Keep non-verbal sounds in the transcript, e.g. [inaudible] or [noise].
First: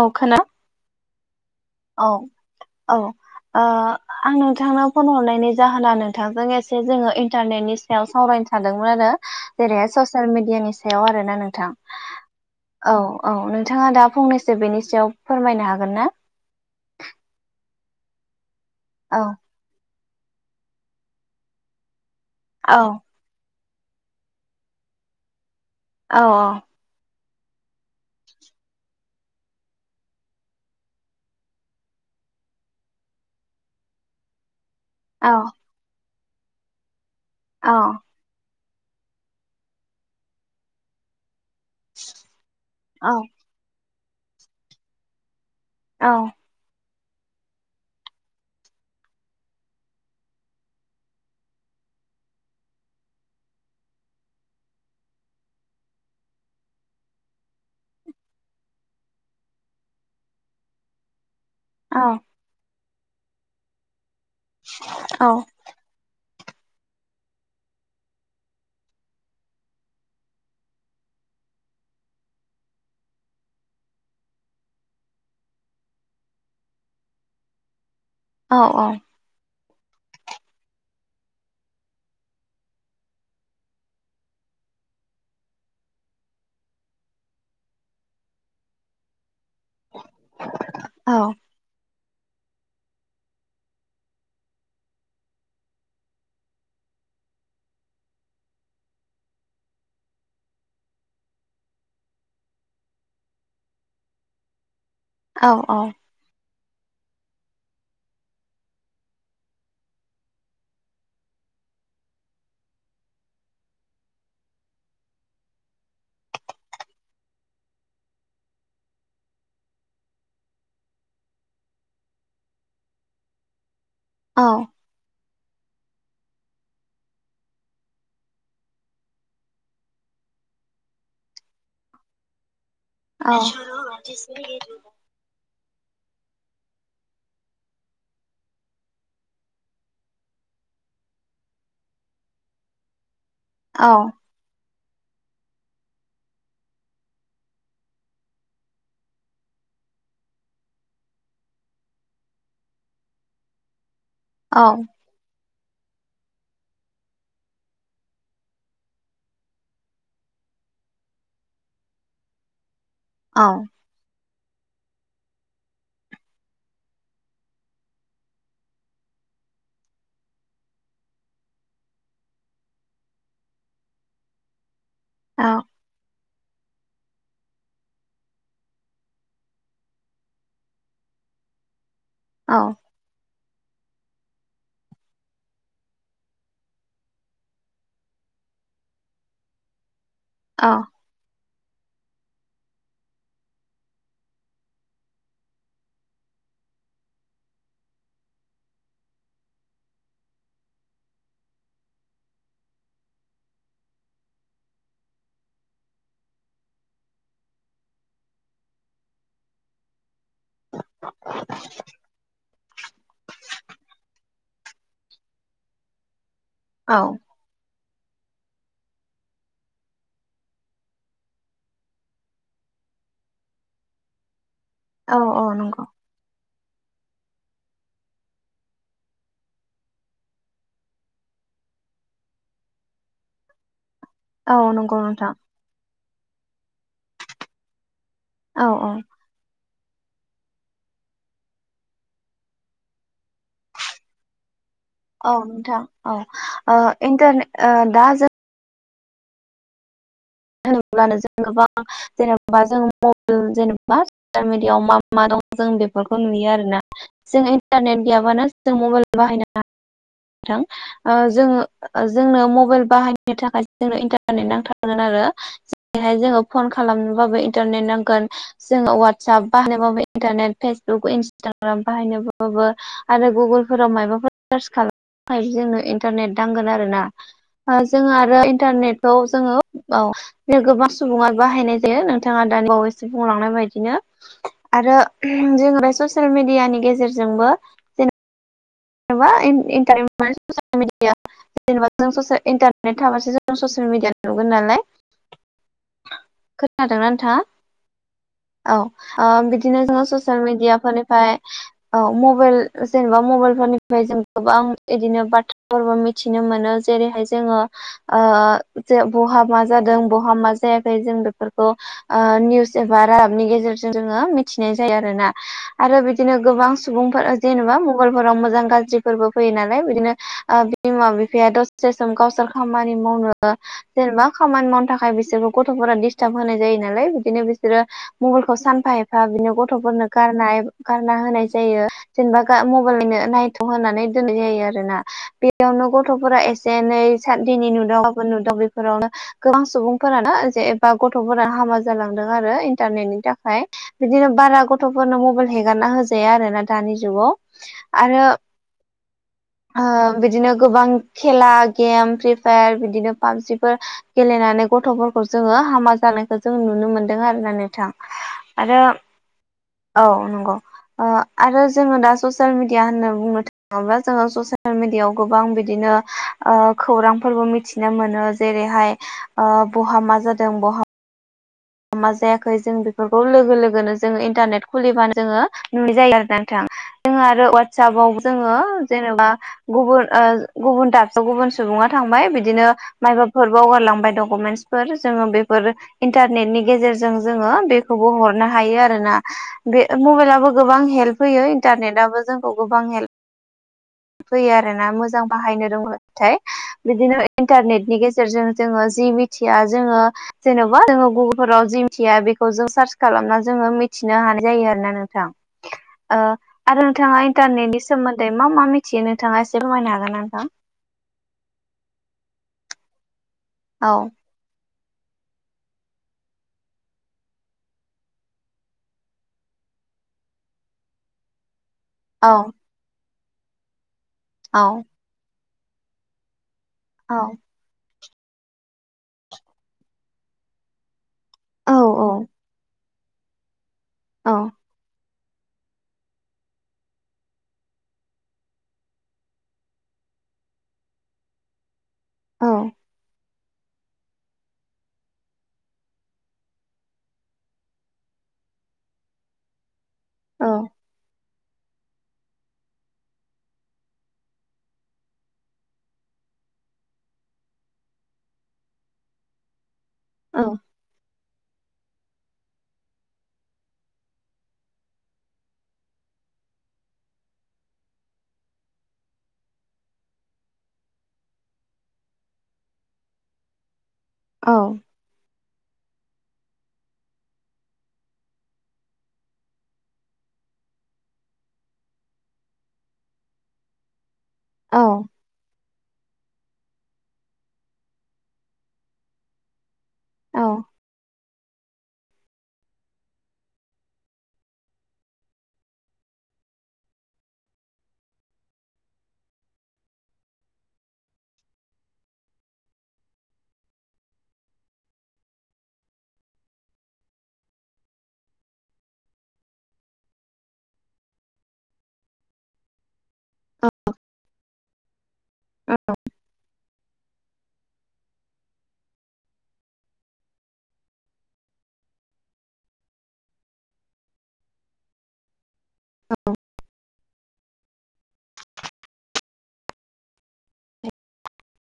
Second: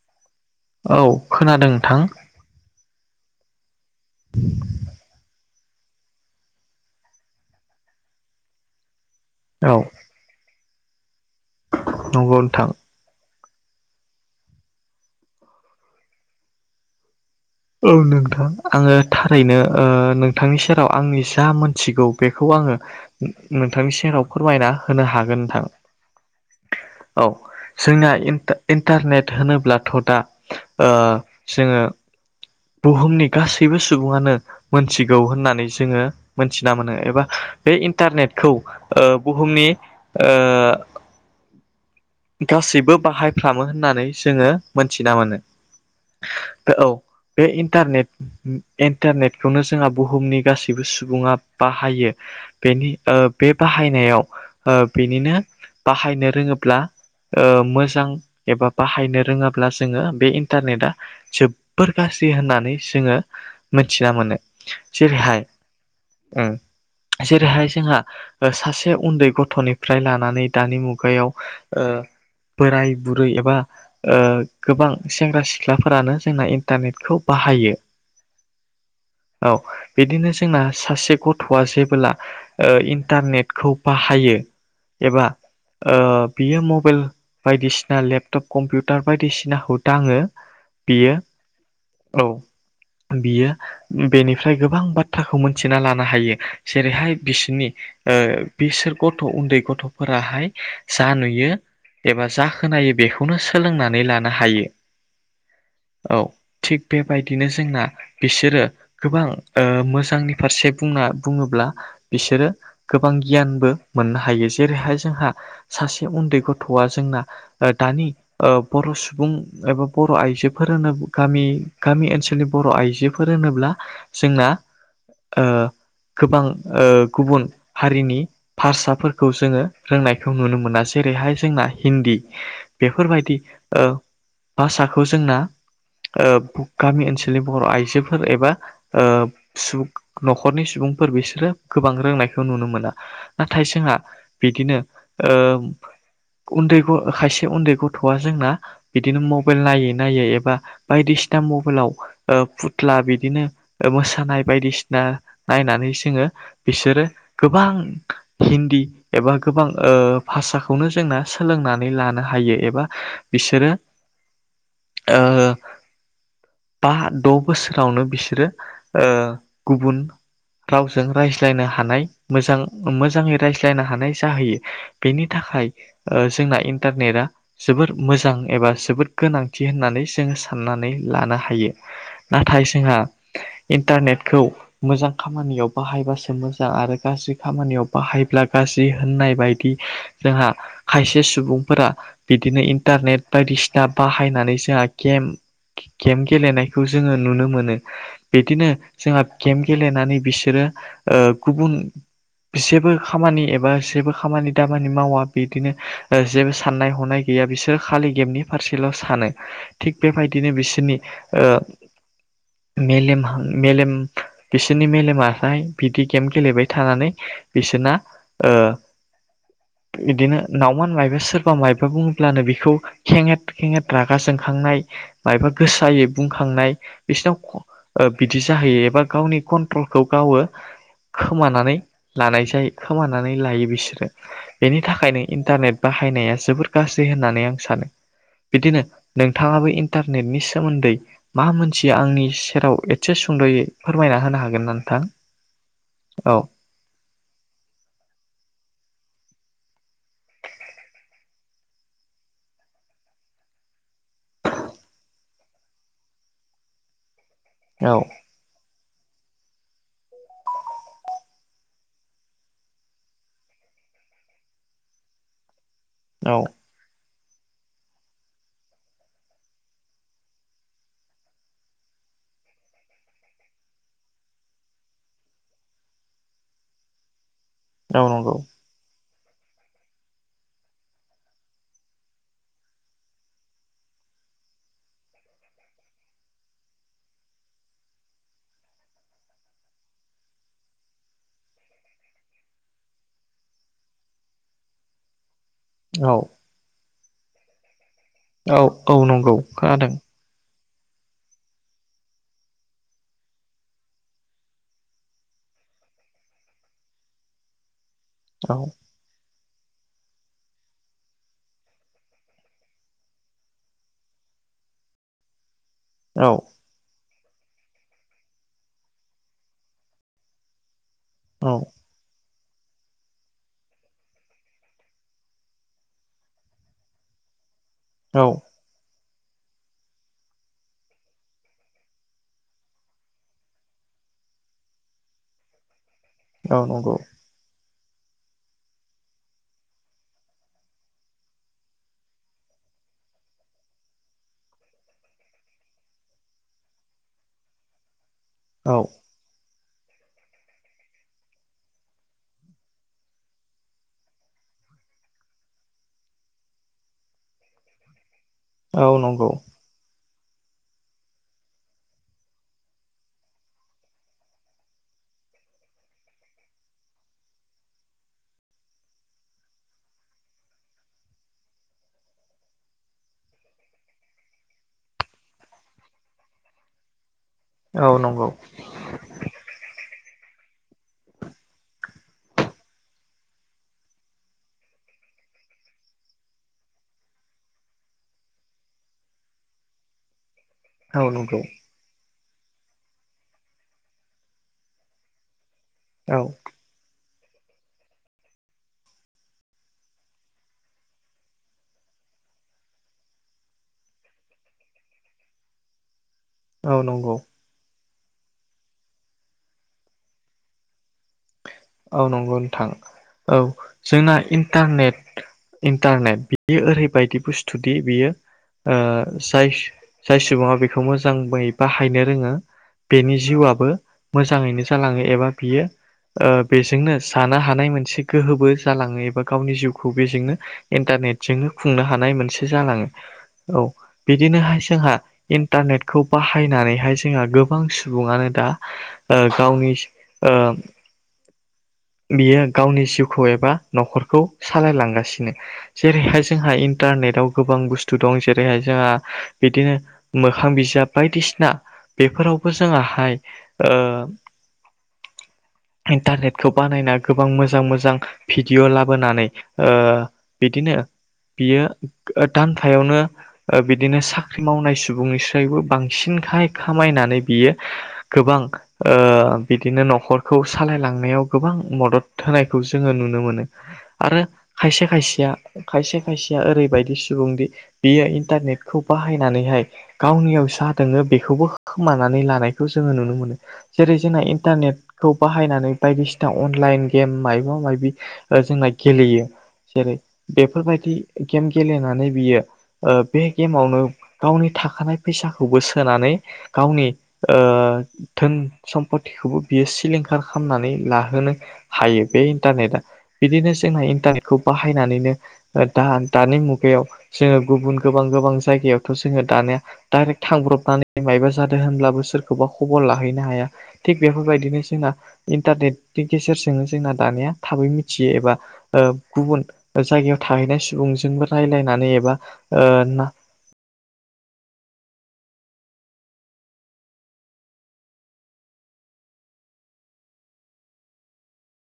औ खोना औ खोनादों नोंथां औ औ ओ आं नोंथांनाव फन हरनायनि जाहोना नोंथांजों एसे जोङो इन्टारनेटनि सायाव सावरायनो सानदोंमोन आरो औ जेरै ससियेल मिडियानि सायाव आरोना नोंथां, नंगौ नोंथां औ । औ नोंथाङा दा फंनैसो बेनि सायाव फोरमायनो हागोन ना? औ नोंथां आङो औ थारैनो ओ नोंथांनि सेराव आंनि जा मोनथिगौ बेखौ आङो औ नोंथांनि सेराव फोरमायना होनो हागोन नोंथां । औ औ । औ जोंना इन्टा-इन्टारनेट होनोब्लाथ' दा ओ जोङो बुहुमनि गासैबो सुबुङानो मोनथिगौ औ होननानै जोङो मोनथिना मोनो एबा औ बे इन्टारनेटखौ ओ बुहुमनि ओ गासैबो औ बाहायफ्रामो होननानै जोङो मोनथिना मोनो । औ । औ बे इन्टारनेट इन्टारनेटखौनो जोंहा बुहुमनि गासैबो सुबुङा बाहायो । बेनि ओ बे बाहायनायाव ओ बेनिनो बाहायनो रोङोब्ला ओ मोजां एबा बाहायनो रोङाब्ला जोङो बे इन्टारनेटा जो- बोर औ गाज्रि होननानै जोङो मोन्थिना मोनो जेरैहाय ओम । जेरैहाय जोंहा ओ सासे उन्दै गथ'निफ्राय लानानै दानि मुगायाव ओ बोराय बुरै एबा ओ गोबां सेंग्रा सिख्लाफोरानो जोंना इन्टारनेटखौ बा- हायो । औ औ । औ, बिदिनो जोंना सासे गथ'आ जेबोला ओ इन्टारनेटखौ बाहायो एबा ओ बियो मबाइल बायदिसिना लेपटप कम्पिउटार बायदि- सिनाखौ दाङो बेयो औ औ । बियो बेनिफ्राय गोबां बाथ्राखौ मोनथिना लानो हायो जेरैहाय बिसोरनि बिसोर गथ' उन्दै गथ'फोराहाय जा नुयो एबा जा खोनायो बेखौनो सोलोंनानै लानो हायो औ औ बेबायदिनो जोंना बिसोरो गोबां ओ मोजांनि फारसे बुंना बुङोब्ला बिसोरो गोबां गियानबो मोननो हायो जेरैहाय जोंहा सासे उन्दै गथ'आ जोंना दानि बर' सुबुं एबा बर' आइजोफोर गामि ओनसोलनि बर' आइजोफोर होनोब्ला औ जोंना ओ गोबां ओ गुबुन हारिनि भाषाफोरखौ जोङो रोंनायखौ नुनो मोना जेरैहाय जोंना हिन्दी बेफोरबायदि ओ भाषाखौ जोंना ओ गामि ओनसोलनि बर' आइजोफोर एबाओ न'खरनि सुबुं फोर बिसोरो गोबां रोंनायखौ नुनो मोना नाथाय जोंहा बिदिनो ओ उन्दै खायसे उन्दै गथ'आ जोंना बिदिनो मबाइल नायै नायै एबा बायदिसिना बायदिसिना मबाइलाव फुथ्ला बिदिनो मोसानाय बायदिसिना नायनानै जोङो बिसोरो गोबां हिन्दी एबा गोबां ओ भाषाखौनो जोंना सोलोंनानै लानो हायो एबा बिसोरो ओ बा द' बोसोरावनो बिसोरो ओ गुबुन रावजों रायज्लायनो हानाय मोजां मोजाङै रायज्लायनो हानाय जाहैयो बेनि थाखाय ओ जोंना इन्टारनेटा जोबोर मोजां एबा जोबोर गोनांथि होननानै जोङो साननानै लानो हायो नाथाय जोंहा इन्टारनेटखौ मोजां खामानियाव बाहायबासो मोजां आरो गाज्रि खामानियाव बाहायब्ला गा होननाय बायदि जोंहा खायसे सुबुं फोरा बिदिनो इन्टारनेट बायदिसिना बाहायनानै जोंहा गेम गेम गेलेनायखौ जोङो नुनो मोनो बिदिनो जोंहा गेम गेलेनानै बिसोरो गुबुन मोनसेबो खामानि एबा जेबो खामानि दामानि मावा बिदिनो जेबो साननाय हनाय गैया बिसोरो खालि गेमनि फारसेल' सानो थिग बेबायदिनो बिसोरनि ओ मेलेम मेलेम बिसोरनि मेलेमहा हाय बिदि गेम गेलेबाय औ थानानै बिसोरना ओ बिदिनो नावमान माइबा सोरबा माइबा बुङोब्लानो बेखौ खेंङेट खेंङेट रागा जों खांनाय औ मायबा नंगौ गोसायै बुंखांनाय बिसिनाव बिदि जाहैयो एबा गावनि कन्ट्रलखौ गावो खोमानानै लानाय जायो खोमानानै लायो बिसोरो औ बेनि नंगौ थाखायनो नोंथां इन्टारनेट बा बाहायनाया जोबोर गाज्रि होनानै आं सानो औ बिदिनो औ नोंथाङा बो इन्टारनेटनि सोमोन्दै मा मोनथियो आंनि सेराव एसे सुंद'यै फोरमायना होनो हागोन नों औ नोंथां औ ओ इन्टारने दा जों होनोब्लानो जों गोबां जेनेबा जों मबेल जेनेबा ससियेल मिडियाआव मा मा दं जों बेफोरखौ नुयो आरोना जों औ इन्टारनेट गैयाबानो जों मबाइल बाहायनो नोंथां जों जोंनो मबाइल बाहायनो थाखाय जोंनो इन्टारनेट नांथारगोन आरो जेरै हाय औ जोङो फन खालामनो बाबो इन्तारनेट नांगोन जों वाटसाब बाहायनोबाबो इन्तारनेट फेसबुक इन्स्थाग्राम बाहायनोबाबो आरो गुबुनफोराव मायबाफोर सार्च खालामनो ओमफ्राय जोंनो इन्टारनेट नांगोन आरो ना औ जोङो नंगौ आरो इन्टारनेटखौ जोङो औ गोबां सुबुङा बाहायनाय जायो नोंथाङा दानि बावैसो बुंलांनाय बायदिनो आरो जोंङो बे ससियेल मिडियानि गेजेरजोंबो जेन [unintelligible] जेनेबा जों स इन्टारनेट थाबासो जों ससियेल मिडिया नुगोन नालाय औ खोनादोंना नोंथाङा औ ओ बिदिनो जोंङो ससियेल मिडिया फोरनिफ्राय औ मबेल जेनबा मबेल फोरनिफ्राय जों गोबां इदिनो बाथ्रा फोरबो मिथिनो मोनो जेरैहाय जोंङो ओ औ जे बहा मा जादों बहा मा जायाखै जों बेफोरखौ ओ निउस एबा रादाबनि गेजेरजों जोंङो मि मिथिनाय जायो आरोना आरो औ बिदिनो गोबां सुबुंफोर जेनेबा मबेल फोराव मोजां गाज्रिफोरबो फैयो नालाय बिदिनो ओ बिमा बिफाया औ दसे सम गावसोर खामानि मावनो जेनेबा खामानि मावनो थाखाय बिसोरखौ गथफोरा डिस्टार्ब होनाय जायो नालाय बिदिनो बिसोरो औ मबेलखौ सानफा ए एफा बिदिनो गथफोरनो गारनाय गारना होनाय जायो जेनेबा गा म नो नायथ होननानै दोननाय जायो आरोना बेयावनो ग गथफोरा औ एसे नंगौ नै साद दिननि नु नुदाव गाबोन नुदाव बेफोरावनो गोबां सुबुंफोरानो जेबा गथफोरानो हामा जालांदों आरो इन्टार नि थाखाय बिदिनो बारा गथफोरनो मबाइल हेगारना होजाया आरो ना दानि जुगाव आरो औ ओ बिदिनो गोबां खेला गेम फ्रि फायार बिदिनो पाबजिफोर गेलेनाय फैनानै गथफोरखौ जोंङो हामा जानायखौ जों नुनो मोनदों आरोना नोंथां आरो औ नंगौ औ नंगौ आरो ओ जोंङो दा ससियेल मिडिया होननानै बुंनो थाङोब्ला जोंङो ससियेल मिडियाव गोबां बिदिनो ओ खौरां फोरबो मिथिनो मोनो जेरैहाय ओ बहा मा जादों बहा मा जायाखै जों बेफोरखौ लोगो लोगोनो जोंङो इन्टारनेट खुलिबानो जोंङो नुनाय जायो आरो नोंथां जोंङो आरो औ वाट्सपाव नंगौ जोंङो जेनेबा गुबुन ओ गुबुन दाबसेयाव गुबुन सुबुङा थांबाय बिदिनो माइबाफोर बावगारलांबाय डकुमेन्टसफोर जोंङो बे फोर इन्टारनेट नि गेजेरजों जोंङो बेखौबो हरनो हायो आरोना गोबां औ हेल्प नंगौ होयो इन्टारनेटआबो जोंखौ गोबां हेल्प फैयो आरोना मोजां बाहायनो औ रोंबाथाय बिदिनो इन्टारनेटनि गेजेरजों जोंङो जि मिथिया जोंङो जेनबा जोंङो गुगुलफोराव जि मिथिया बे जों सार्च खालामना जोंङो मिथिनो हानाय जायो आरोना नोंथां ओ औ आरो नंगौ नोंथाङा इन्टारनेटनि सोमोन्दै मा मा मि मिथियो नोंथाङा एसे फोरमायनो हागोन नोंथां औ नंगौ नोंथां औ औ जोंना इन्टारनेट इन्टारनेट बियो ओरैबायदि बुस्थुदि बियो ओ जाय जाय सुबुङा बेखौ मोजां बै बाहायनो औ रोङो बेनि जिउआआबो औ मोजाङैनो जालाङो एबा बियो ओ बेजोंनो औ जानो हानाय मोनसे गोहोबो जालाङो एबा गावनि जिउखौ बेजोंनो इन्टारनेट जोंनो औ खुंनो हानाय मोनसे जालाङो औ औ बिदिनोहाय जोंहा इन्टारनेटखौ बाहायनानैहाय जोंहा गोबां सुबुङानो दा गावनि ओ बियो औ गावनि जिउखौ एबा नखरखौ सालायलांगासिनो जेरैहाय जोंहा इन्टारनेटाव गोबां बुस्थु दं जेरैहाय जोंहा बिदिनो औ मोखां बिजाब बायदिसिना ना बेफोरावबो जोंङोहाय ओ इन्टारनेट खौ बानायना गोबां मोजां मोजां भिडिअ' लाबोनानै ओ औ औ बिदिनो बियो दानफायावनो बिदिनो साख्रि मावनाय सुबुंनिस्रायबो बांसिन खा खामायनानै बियो गोबां बिदिनो न'खरखौ सालायलांनायाव गोबां मदद होनायखौ जोङो नुनो मोनो आरो खायसे खायसेया खायसे खायसेया ओरैबायदि सुबुंदि बियो इन्टारनेटखौ बाहायनानैहाय गावनियाव जा दङो बेखौबो खानानै लानायखौ जोङो नुनो मोनो जेरै जोंना औ इन्टारनेटखौ बाहायनानै बायदिसिना दा अनलाइन गेम मायबा मायबि जोंना गेलेयो जेरै औ औ बेफोरबायदि गेम गेलेनानै बियो बे गेमावनो गावनि थाखानाय फैसाखौबो सोनानै गावनि धोन सम्पथिखौबो बियो सिलिंखार खालामनानै ला होनो हायो बे इन्टारनेटआ बिदिनो जोंना इन्टारनेटखौ बाहायनानैनो दा दानि मुगायाव जोङो गुबुन गोबां गोबां जायगायावथ' जोङो दानिया डाइरेक्ट थांब्रबनानै मा गायबा जादों होनब्लाबो सोरखौबा खबर लाहैनो हाया थिग बेफोरबायदिनो जोंना इन्टारनेट गेजेरजोंनो जोंना दानिया थाबै मिथियो एबा गुबुन जायगायाव थाहैनाय सुबुं जोंबो रायलायनानै एबा औ [inaudible]